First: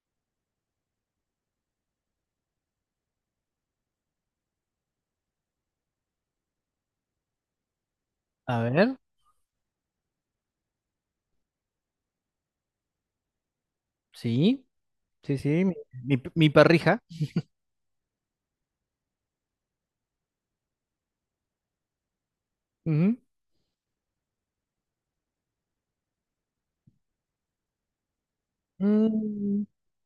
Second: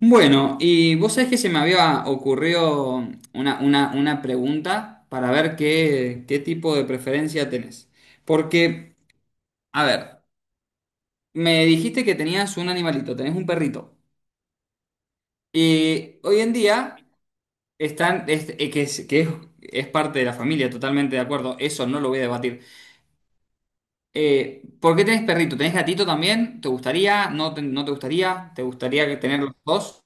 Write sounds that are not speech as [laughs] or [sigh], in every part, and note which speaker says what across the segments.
Speaker 1: Bueno, y vos sabés que se me había ocurrido una pregunta para ver qué tipo de preferencia tenés.
Speaker 2: A ver,
Speaker 1: Porque, a ver, me dijiste que tenías un animalito, tenés un perrito.
Speaker 2: sí, sí, sí, mi,
Speaker 1: Y
Speaker 2: mi-
Speaker 1: hoy
Speaker 2: mi
Speaker 1: en día
Speaker 2: perrija.
Speaker 1: están, es parte de la familia, totalmente de acuerdo, eso no lo voy a debatir.
Speaker 2: Ujú.
Speaker 1: ¿Por qué tenés perrito? ¿Tenés gatito también? ¿Te gustaría? ¿No te gustaría? ¿Te gustaría que tener los
Speaker 2: Mm,
Speaker 1: dos?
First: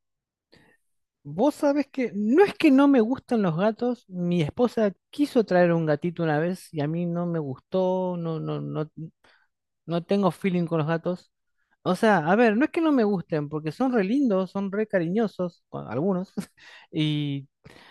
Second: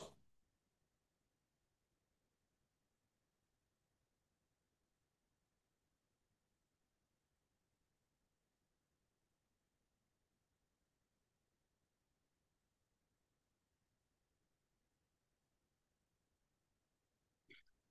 Speaker 2: Vos sabés que no es que no me gustan los gatos, mi esposa quiso traer un gatito una vez y a mí no me gustó, no, no, no, no tengo feeling con los gatos. O sea, a ver, no es que no me gusten, porque son re lindos, son re cariñosos, bueno, algunos, [laughs] y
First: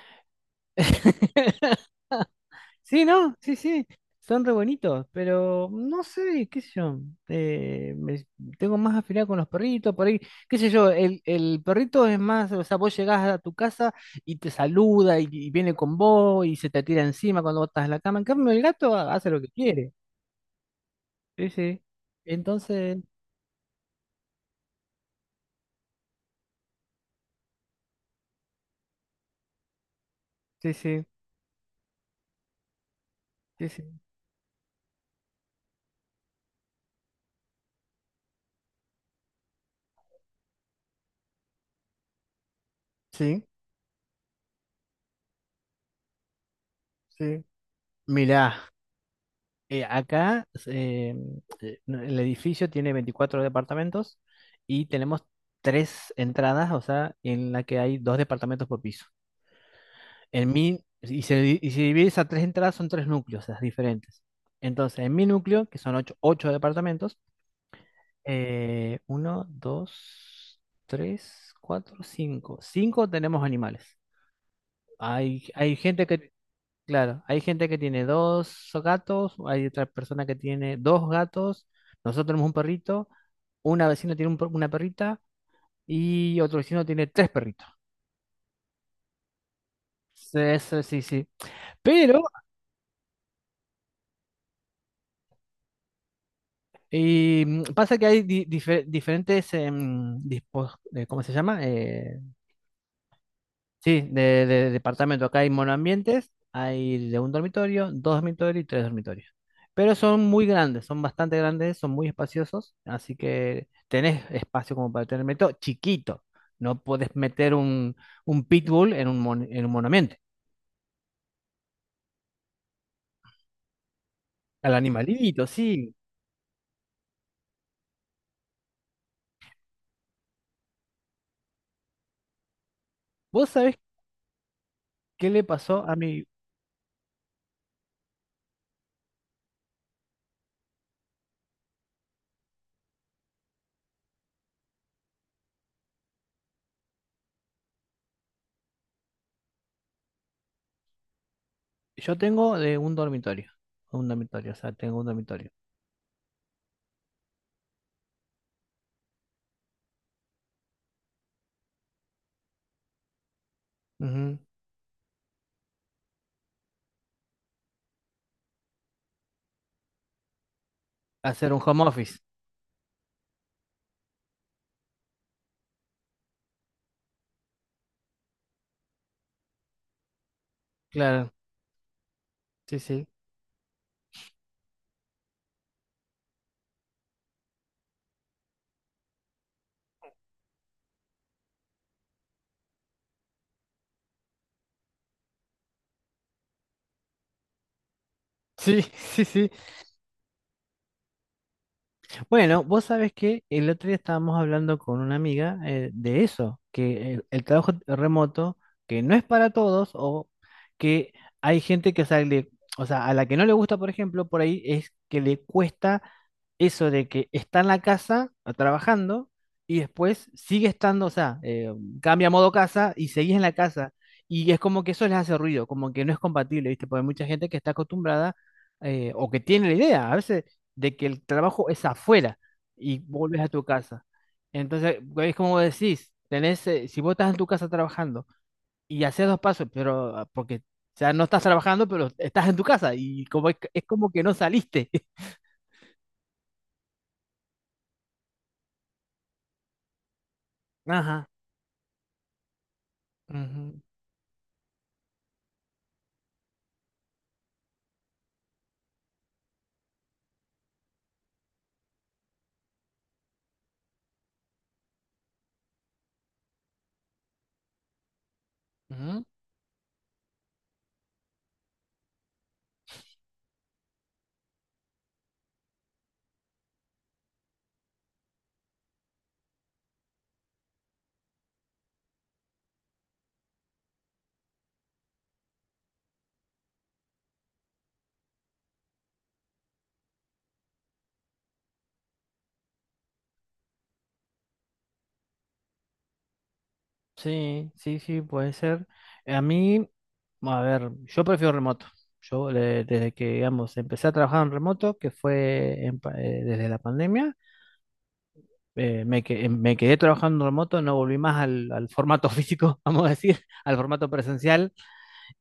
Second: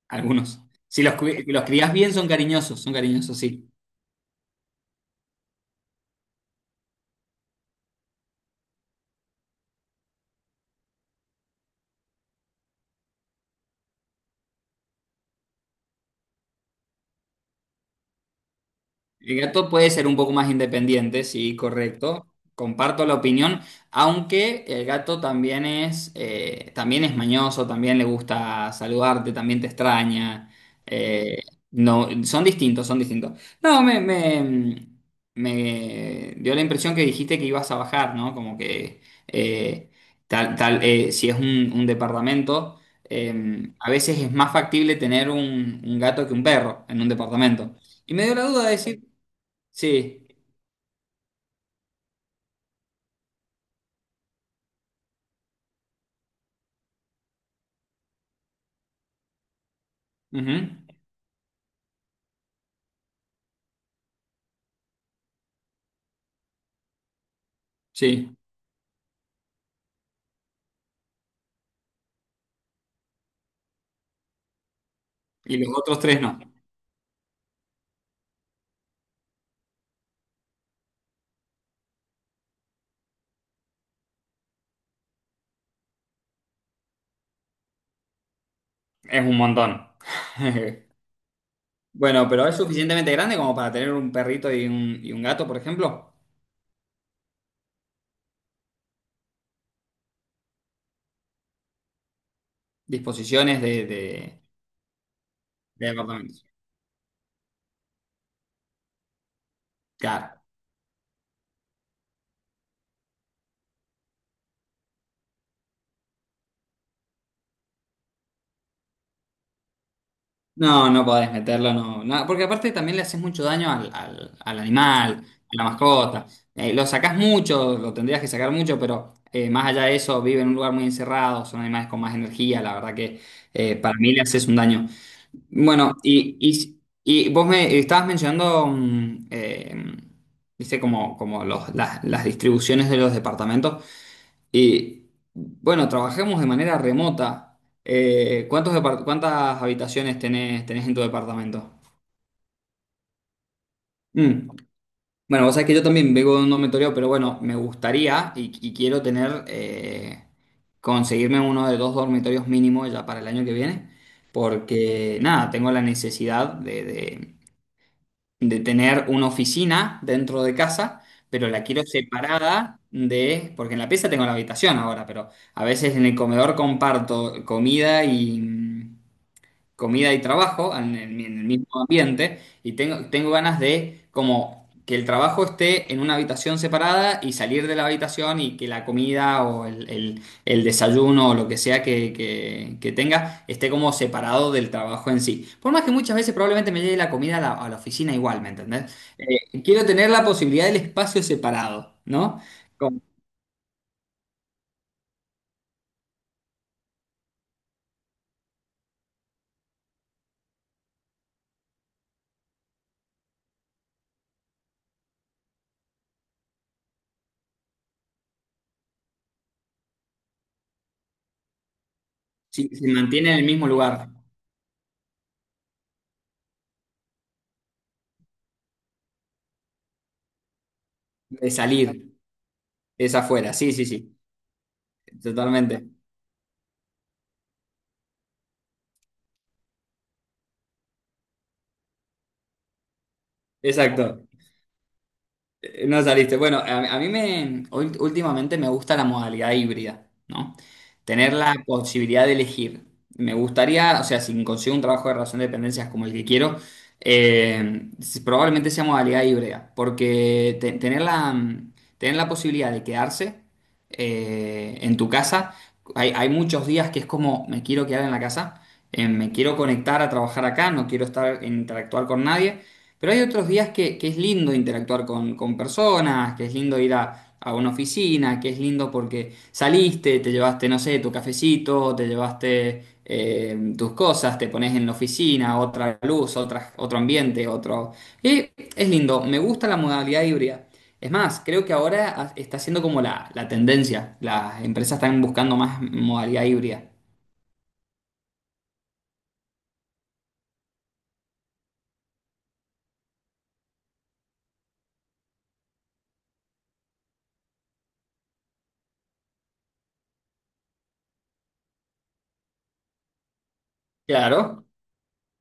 Speaker 1: Algunos. Si los
Speaker 2: [laughs]
Speaker 1: crías bien, son
Speaker 2: sí, no,
Speaker 1: cariñosos,
Speaker 2: sí,
Speaker 1: sí.
Speaker 2: sí, son re bonitos, pero no sé, qué sé yo, eh, me- tengo más afinidad con los perritos, por ahí, qué sé yo, el perrito es más, o sea, vos llegás a tu casa y te saluda y viene con vos y se te tira encima cuando vos estás en la cama, en cambio el gato hace lo
Speaker 1: El
Speaker 2: que
Speaker 1: gato puede
Speaker 2: quiere,
Speaker 1: ser un poco más independiente,
Speaker 2: sí,
Speaker 1: sí,
Speaker 2: sí,
Speaker 1: correcto.
Speaker 2: entonces,
Speaker 1: Comparto la opinión, aunque el gato también es mañoso, también le gusta saludarte, también te extraña.
Speaker 2: sí, sí,
Speaker 1: eh, no, son distintos, son distintos.
Speaker 2: sí,
Speaker 1: No,
Speaker 2: sí,
Speaker 1: me dio la impresión que dijiste que ibas a bajar, ¿no? Como que eh, si es un departamento,
Speaker 2: sí,
Speaker 1: a veces es más factible tener un gato que un perro en un
Speaker 2: sí,
Speaker 1: departamento. Y me dio la duda
Speaker 2: mirá.
Speaker 1: de decir, sí,
Speaker 2: Acá no, el edificio tiene 24 departamentos y tenemos tres entradas, o sea, en la que hay dos departamentos por piso. En
Speaker 1: ujú,
Speaker 2: mi, y se, di- Y se divide esas tres entradas, son tres núcleos, las diferentes. Entonces, en mi núcleo, que son ocho departamentos,
Speaker 1: sí,
Speaker 2: uno, dos, tres, cuatro, cinco. Cinco tenemos animales. Hay,
Speaker 1: y los
Speaker 2: hay
Speaker 1: otros
Speaker 2: gente
Speaker 1: tres
Speaker 2: que.
Speaker 1: no.
Speaker 2: Claro, hay gente que tiene dos gatos, hay otra persona que tiene dos gatos, nosotros tenemos un perrito, una vecina tiene una perrita y otro vecino tiene tres perritos.
Speaker 1: Es un montón.
Speaker 2: Sí, sí,
Speaker 1: [laughs]
Speaker 2: sí, sí. Pero
Speaker 1: Bueno, pero es suficientemente grande como para tener un perrito y un gato, por ejemplo.
Speaker 2: y, pasa que hay diferentes, ¿cómo se llama?
Speaker 1: Disposiciones de,
Speaker 2: Sí,
Speaker 1: de,
Speaker 2: de departamento. Acá hay
Speaker 1: de
Speaker 2: monoambientes,
Speaker 1: apartamentos.
Speaker 2: hay de un dormitorio, dos dormitorios y tres dormitorios. Pero son
Speaker 1: Claro.
Speaker 2: muy grandes, son bastante grandes, son muy espaciosos, así que tenés espacio como para tener meto chiquito. No podés meter un pitbull en en un monoambiente.
Speaker 1: No, no podés meterlo, no, no, porque aparte también le haces mucho daño al
Speaker 2: Al
Speaker 1: animal,
Speaker 2: animalito,
Speaker 1: a la
Speaker 2: sí.
Speaker 1: mascota. Lo sacás mucho, lo tendrías que sacar mucho, pero más allá de eso, vive en un lugar muy encerrado, son animales con más energía, la verdad que
Speaker 2: ¿Vos sabés
Speaker 1: para mí le haces un daño.
Speaker 2: qué le pasó a
Speaker 1: Bueno,
Speaker 2: mi...
Speaker 1: y vos me estabas mencionando, viste, como las distribuciones de los departamentos. Y bueno, trabajemos de manera remota. ¿Cuántas habitaciones tenés en tu departamento?
Speaker 2: Yo tengo de un dormitorio,
Speaker 1: Mm.
Speaker 2: o sea, tengo un
Speaker 1: Bueno,
Speaker 2: dormitorio.
Speaker 1: vos sabés que yo también vengo de un dormitorio, pero bueno, me gustaría y quiero tener, conseguirme uno de dos dormitorios mínimos ya para el año que viene,
Speaker 2: Ujú.
Speaker 1: porque nada, tengo la necesidad de tener una oficina dentro de casa, pero
Speaker 2: Hacer un
Speaker 1: la
Speaker 2: home
Speaker 1: quiero
Speaker 2: office,
Speaker 1: separada de, porque en la pieza tengo la habitación ahora, pero a veces en el comedor comparto comida y, comida y trabajo en el,
Speaker 2: claro,
Speaker 1: en el mismo ambiente y
Speaker 2: sí, sí.
Speaker 1: tengo ganas de como que el trabajo esté en una habitación separada y salir de la habitación y que la comida o el desayuno o lo que sea que tenga esté como separado del trabajo en sí. Por más que muchas veces probablemente me llegue la comida a la oficina igual, ¿me
Speaker 2: Sí,
Speaker 1: entendés?
Speaker 2: [laughs] sí, sí.
Speaker 1: Quiero tener la posibilidad del espacio separado, ¿no?
Speaker 2: Bueno, vos
Speaker 1: Como
Speaker 2: sabés que el otro día estábamos hablando con una amiga de eso, que el trabajo remoto, que no es para todos, o que hay gente que sale, o sea, a la que no le gusta, por ejemplo, por ahí es que le cuesta eso de que está en la casa trabajando y después sigue estando, o sea, cambia a modo
Speaker 1: si se
Speaker 2: casa y
Speaker 1: mantiene
Speaker 2: seguís
Speaker 1: en
Speaker 2: en
Speaker 1: el
Speaker 2: la
Speaker 1: mismo
Speaker 2: casa.
Speaker 1: lugar,
Speaker 2: Y es como que eso les hace ruido, como que no es compatible, ¿viste? Porque hay mucha gente que está acostumbrada o que tiene la idea. A veces de que el
Speaker 1: de
Speaker 2: trabajo es
Speaker 1: salir,
Speaker 2: afuera y
Speaker 1: es
Speaker 2: vuelves a
Speaker 1: afuera,
Speaker 2: tu
Speaker 1: sí, sí,
Speaker 2: casa.
Speaker 1: sí,
Speaker 2: Entonces, es como vos
Speaker 1: totalmente.
Speaker 2: decís, tenés, si vos estás en tu casa trabajando y haces dos pasos, pero porque, o sea, no estás trabajando, pero estás en tu casa y como es como que
Speaker 1: Exacto.
Speaker 2: no saliste. [laughs]
Speaker 1: No saliste. Bueno, a mí últimamente me gusta la modalidad híbrida, ¿no?
Speaker 2: Ajá.
Speaker 1: Tener la posibilidad de elegir. Me
Speaker 2: Ujú,
Speaker 1: gustaría, o sea, si consigo un trabajo de relación de dependencias como el que quiero, probablemente sea modalidad híbrida, porque tener la posibilidad de quedarse en tu casa, hay muchos días que es como, me quiero quedar en la casa,
Speaker 2: ujú.
Speaker 1: me quiero conectar a trabajar acá, no quiero estar, interactuar con nadie. Pero hay otros días que es lindo interactuar con personas, que es lindo ir a una oficina, que es lindo porque saliste, te llevaste, no sé, tu cafecito, te llevaste tus cosas, te pones en la oficina, otra luz, otra, otro ambiente, otro... Y es lindo, me gusta la modalidad híbrida. Es más, creo que ahora está siendo como la tendencia. Las empresas están buscando más modalidad híbrida.
Speaker 2: Sí, sí, sí, puede ser. A mí, a ver, yo prefiero remoto. Desde que, digamos, empecé a trabajar en remoto, que fue desde la pandemia, me quedé trabajando en remoto, no volví más al formato físico, [laughs] vamos a decir, al formato
Speaker 1: Claro,
Speaker 2: presencial.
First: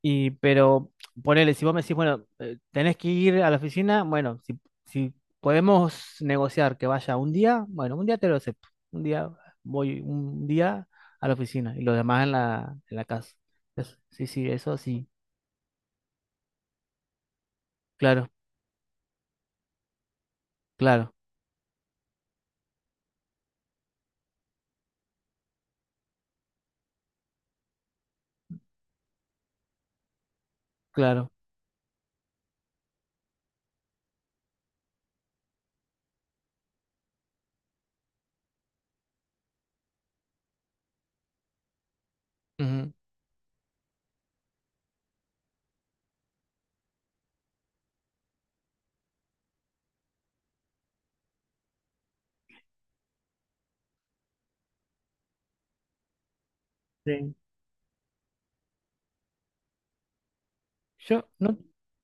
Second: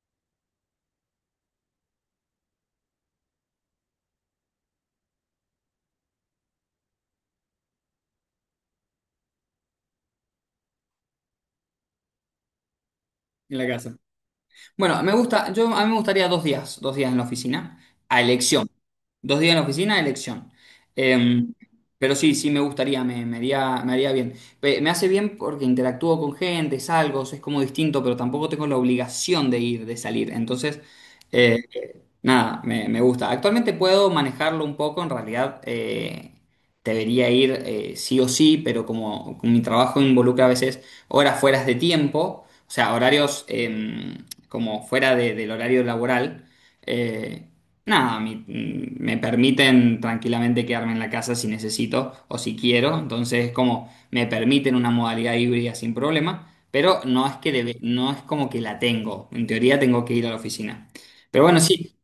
Speaker 2: Y, pero ponele, si vos me decís, bueno, tenés que ir a la oficina, bueno, si podemos negociar que vaya un día, bueno, un día te lo acepto. Un día Voy un día a la oficina y los demás en la casa.
Speaker 1: en la
Speaker 2: Eso-
Speaker 1: casa.
Speaker 2: sí, sí, eso
Speaker 1: Bueno,
Speaker 2: sí.
Speaker 1: me gusta, yo a mí me gustaría dos días en la oficina, a
Speaker 2: Claro,
Speaker 1: elección. Dos días en la oficina, a elección.
Speaker 2: claro,
Speaker 1: Eh, pero sí, sí me gustaría, me haría bien. Me hace bien porque interactúo con gente, salgo, es como distinto, pero tampoco tengo la obligación de ir, de salir. Entonces,
Speaker 2: claro.
Speaker 1: eh, nada, me gusta. Actualmente puedo manejarlo un poco, en realidad debería ir sí o sí, pero como mi trabajo involucra a veces horas fuera de tiempo, o
Speaker 2: Ujú.
Speaker 1: sea, horarios como fuera del horario laboral, eh, nada, me permiten tranquilamente quedarme en la casa si necesito o si quiero, entonces como me permiten una modalidad híbrida sin problema, pero no
Speaker 2: Sí.
Speaker 1: es que no es como que la tengo, en teoría tengo que ir a la oficina.
Speaker 2: Yo
Speaker 1: Pero
Speaker 2: no,
Speaker 1: bueno, sí,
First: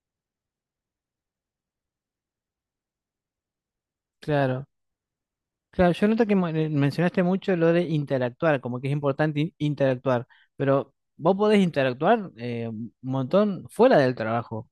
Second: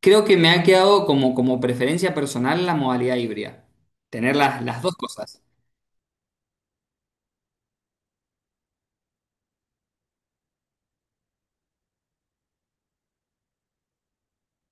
Speaker 1: creo que me ha quedado como preferencia personal la modalidad híbrida. Tener las,
Speaker 2: claro.
Speaker 1: las dos cosas.
Speaker 2: Claro, yo noto que mencionaste mucho lo de interactuar, como que es importante interactuar, pero vos podés interactuar un montón fuera del trabajo.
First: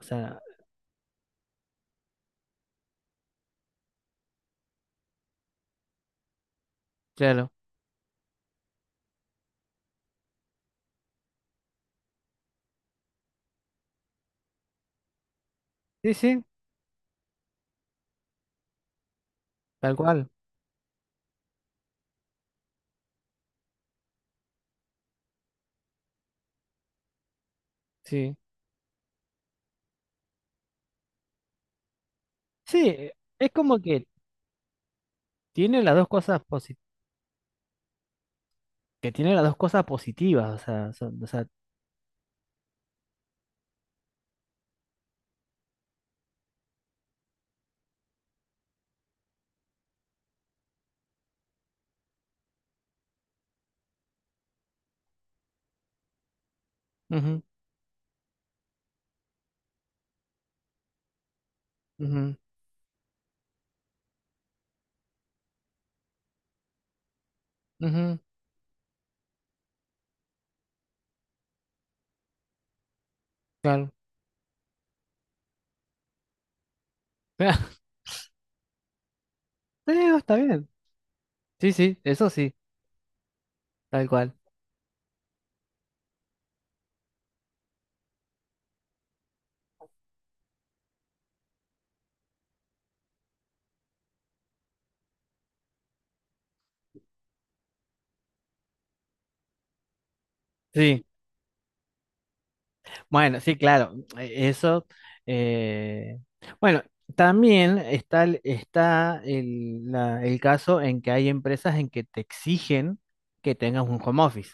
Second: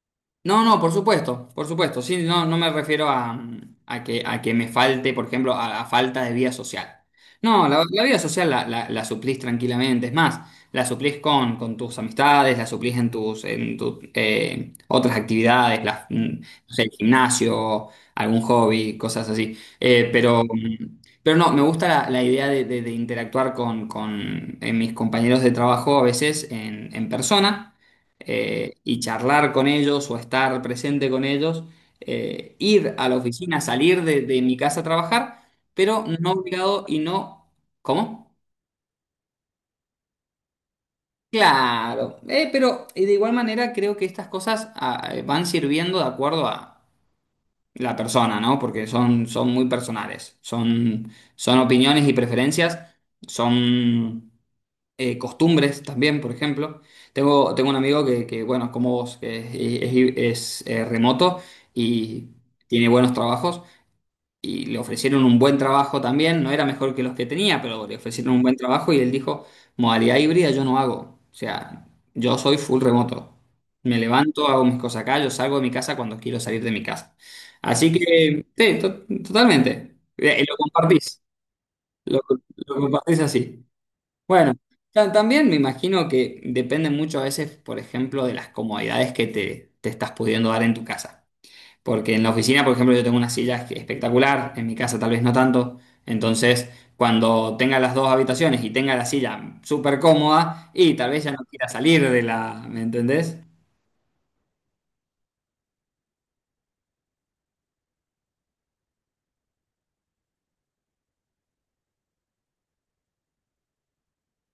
Speaker 2: O sea,
Speaker 1: No, no, por supuesto, por supuesto. Sí, no, no me refiero a, a que me falte, por ejemplo, a falta de vida social.
Speaker 2: claro.
Speaker 1: No, la vida social la suplís tranquilamente. Es más, la suplís con tus amistades, la suplís en tus otras actividades,
Speaker 2: Sí, sí,
Speaker 1: no sé, el gimnasio, algún hobby, cosas así.
Speaker 2: tal
Speaker 1: Eh,
Speaker 2: cual.
Speaker 1: pero, mm, pero no, me gusta la idea de interactuar con mis compañeros de trabajo a veces en persona
Speaker 2: Sí.
Speaker 1: y charlar con ellos o estar presente con ellos,
Speaker 2: Sí,
Speaker 1: ir a la
Speaker 2: es
Speaker 1: oficina,
Speaker 2: como
Speaker 1: salir
Speaker 2: que
Speaker 1: de mi casa a trabajar,
Speaker 2: tiene las
Speaker 1: pero
Speaker 2: dos
Speaker 1: no
Speaker 2: cosas posi-
Speaker 1: obligado y no... ¿Cómo?
Speaker 2: que tiene las dos cosas positivas, o sea, o sea,
Speaker 1: Claro, pero de igual manera creo que estas cosas van sirviendo de acuerdo a la persona, ¿no? Porque son, son, muy personales, son opiniones y preferencias, son... costumbres también, por ejemplo.
Speaker 2: ujú,
Speaker 1: Tengo un amigo que, bueno, como vos, que es remoto y
Speaker 2: ujú,
Speaker 1: tiene buenos trabajos y le ofrecieron un buen trabajo también, no era mejor que los que tenía, pero le
Speaker 2: ujú,
Speaker 1: ofrecieron un buen trabajo y él dijo, modalidad híbrida yo no hago, o sea, yo soy full remoto.
Speaker 2: claro.
Speaker 1: Me levanto, hago mis cosas acá, yo salgo de mi casa cuando quiero salir de mi casa.
Speaker 2: [laughs]
Speaker 1: Así que, sí,
Speaker 2: Sí,
Speaker 1: totalmente.
Speaker 2: no, está
Speaker 1: Lo
Speaker 2: bien.
Speaker 1: compartís,
Speaker 2: Sí, sí,
Speaker 1: lo
Speaker 2: eso sí,
Speaker 1: lo compartís así.
Speaker 2: tal cual.
Speaker 1: Bueno, también me imagino que depende mucho a veces, por ejemplo, de las comodidades que te estás pudiendo dar en tu casa. Porque en la oficina, por ejemplo, yo tengo una silla que- espectacular, en mi casa tal vez no tanto. Entonces, cuando tenga las dos habitaciones y tenga la silla súper cómoda, y
Speaker 2: Sí.
Speaker 1: tal vez ya no quiera salir de la, ¿me entendés?
Speaker 2: Bueno, sí, claro, e- eso. eh, bueno, también está, está el caso en que hay empresas en que te exigen que tengas un home office,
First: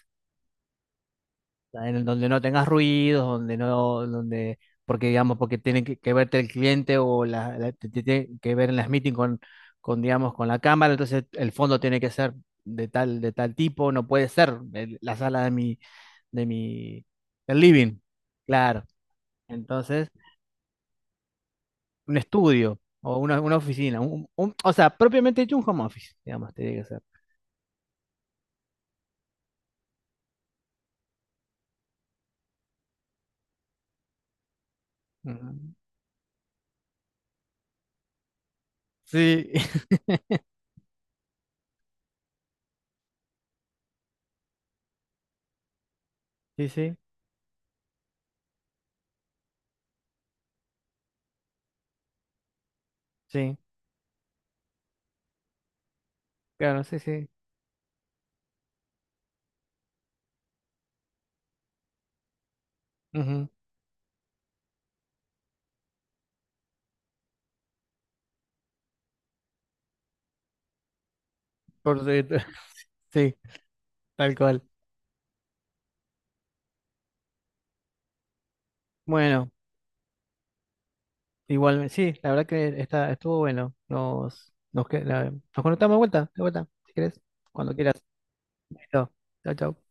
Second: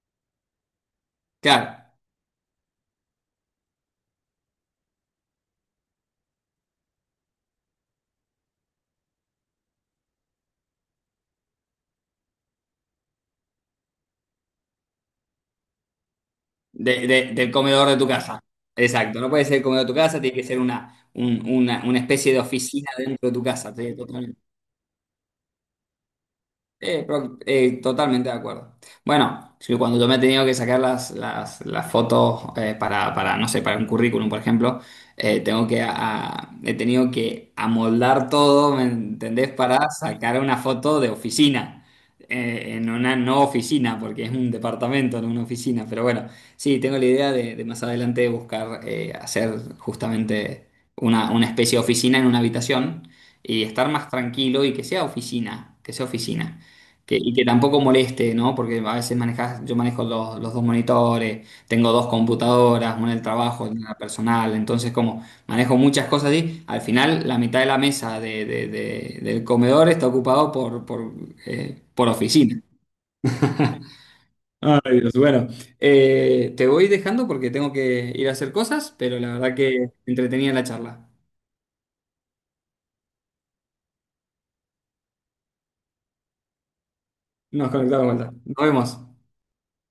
Speaker 2: o sea, en
Speaker 1: Claro,
Speaker 2: donde no tengas ruidos, donde no, donde, porque digamos, porque tiene que verte el cliente o te tiene que ver en las meetings digamos, con la cámara, entonces el fondo tiene que ser de tal tipo, no puede ser la sala de mi,
Speaker 1: del
Speaker 2: del
Speaker 1: comedor de
Speaker 2: living,
Speaker 1: tu casa.
Speaker 2: claro.
Speaker 1: Exacto, no puede ser el comedor de tu
Speaker 2: Entonces...
Speaker 1: casa, tiene que ser una
Speaker 2: un
Speaker 1: especie de
Speaker 2: estudio
Speaker 1: oficina
Speaker 2: o
Speaker 1: dentro de tu
Speaker 2: una
Speaker 1: casa. Sí,
Speaker 2: oficina.
Speaker 1: totalmente.
Speaker 2: O sea, propiamente hecho un home office, digamos, tiene que ser.
Speaker 1: Pro- totalmente de acuerdo. Bueno, sí, cuando yo me he tenido que sacar las fotos para, no sé, para un currículum, por ejemplo, tengo
Speaker 2: Ujú.
Speaker 1: que he tenido que amoldar todo, ¿me
Speaker 2: Sí,
Speaker 1: entendés?
Speaker 2: [laughs]
Speaker 1: Para sacar una foto de oficina, en una no oficina, porque es un departamento, no una oficina. Pero bueno,
Speaker 2: sí,
Speaker 1: sí,
Speaker 2: sí,
Speaker 1: tengo la idea de más adelante buscar hacer justamente una especie de oficina en una habitación
Speaker 2: sí,
Speaker 1: y estar más tranquilo y que sea oficina, que sea oficina.
Speaker 2: claro, sí,
Speaker 1: Que-
Speaker 2: sí.
Speaker 1: y que tampoco moleste, ¿no? Porque a veces manejas, yo manejo los dos monitores, tengo dos computadoras, una del
Speaker 2: Ujú.
Speaker 1: trabajo, una la personal, entonces como manejo muchas cosas y al final la mitad de la mesa del comedor está ocupado
Speaker 2: Por
Speaker 1: por
Speaker 2: cierto,
Speaker 1: oficina.
Speaker 2: [laughs] sí,
Speaker 1: [laughs]
Speaker 2: tal cual.
Speaker 1: Ay, Dios, bueno, te voy dejando porque tengo que ir a hacer cosas, pero la
Speaker 2: Bueno,
Speaker 1: verdad que entretenida la charla.
Speaker 2: igual, sí, la verdad que está, estuvo bueno. Nos conectamos de vuelta, si querés,
Speaker 1: Nos
Speaker 2: cuando quieras.
Speaker 1: conectamos de vuelta. Nos vemos.
Speaker 2: Listo. Chao, chao.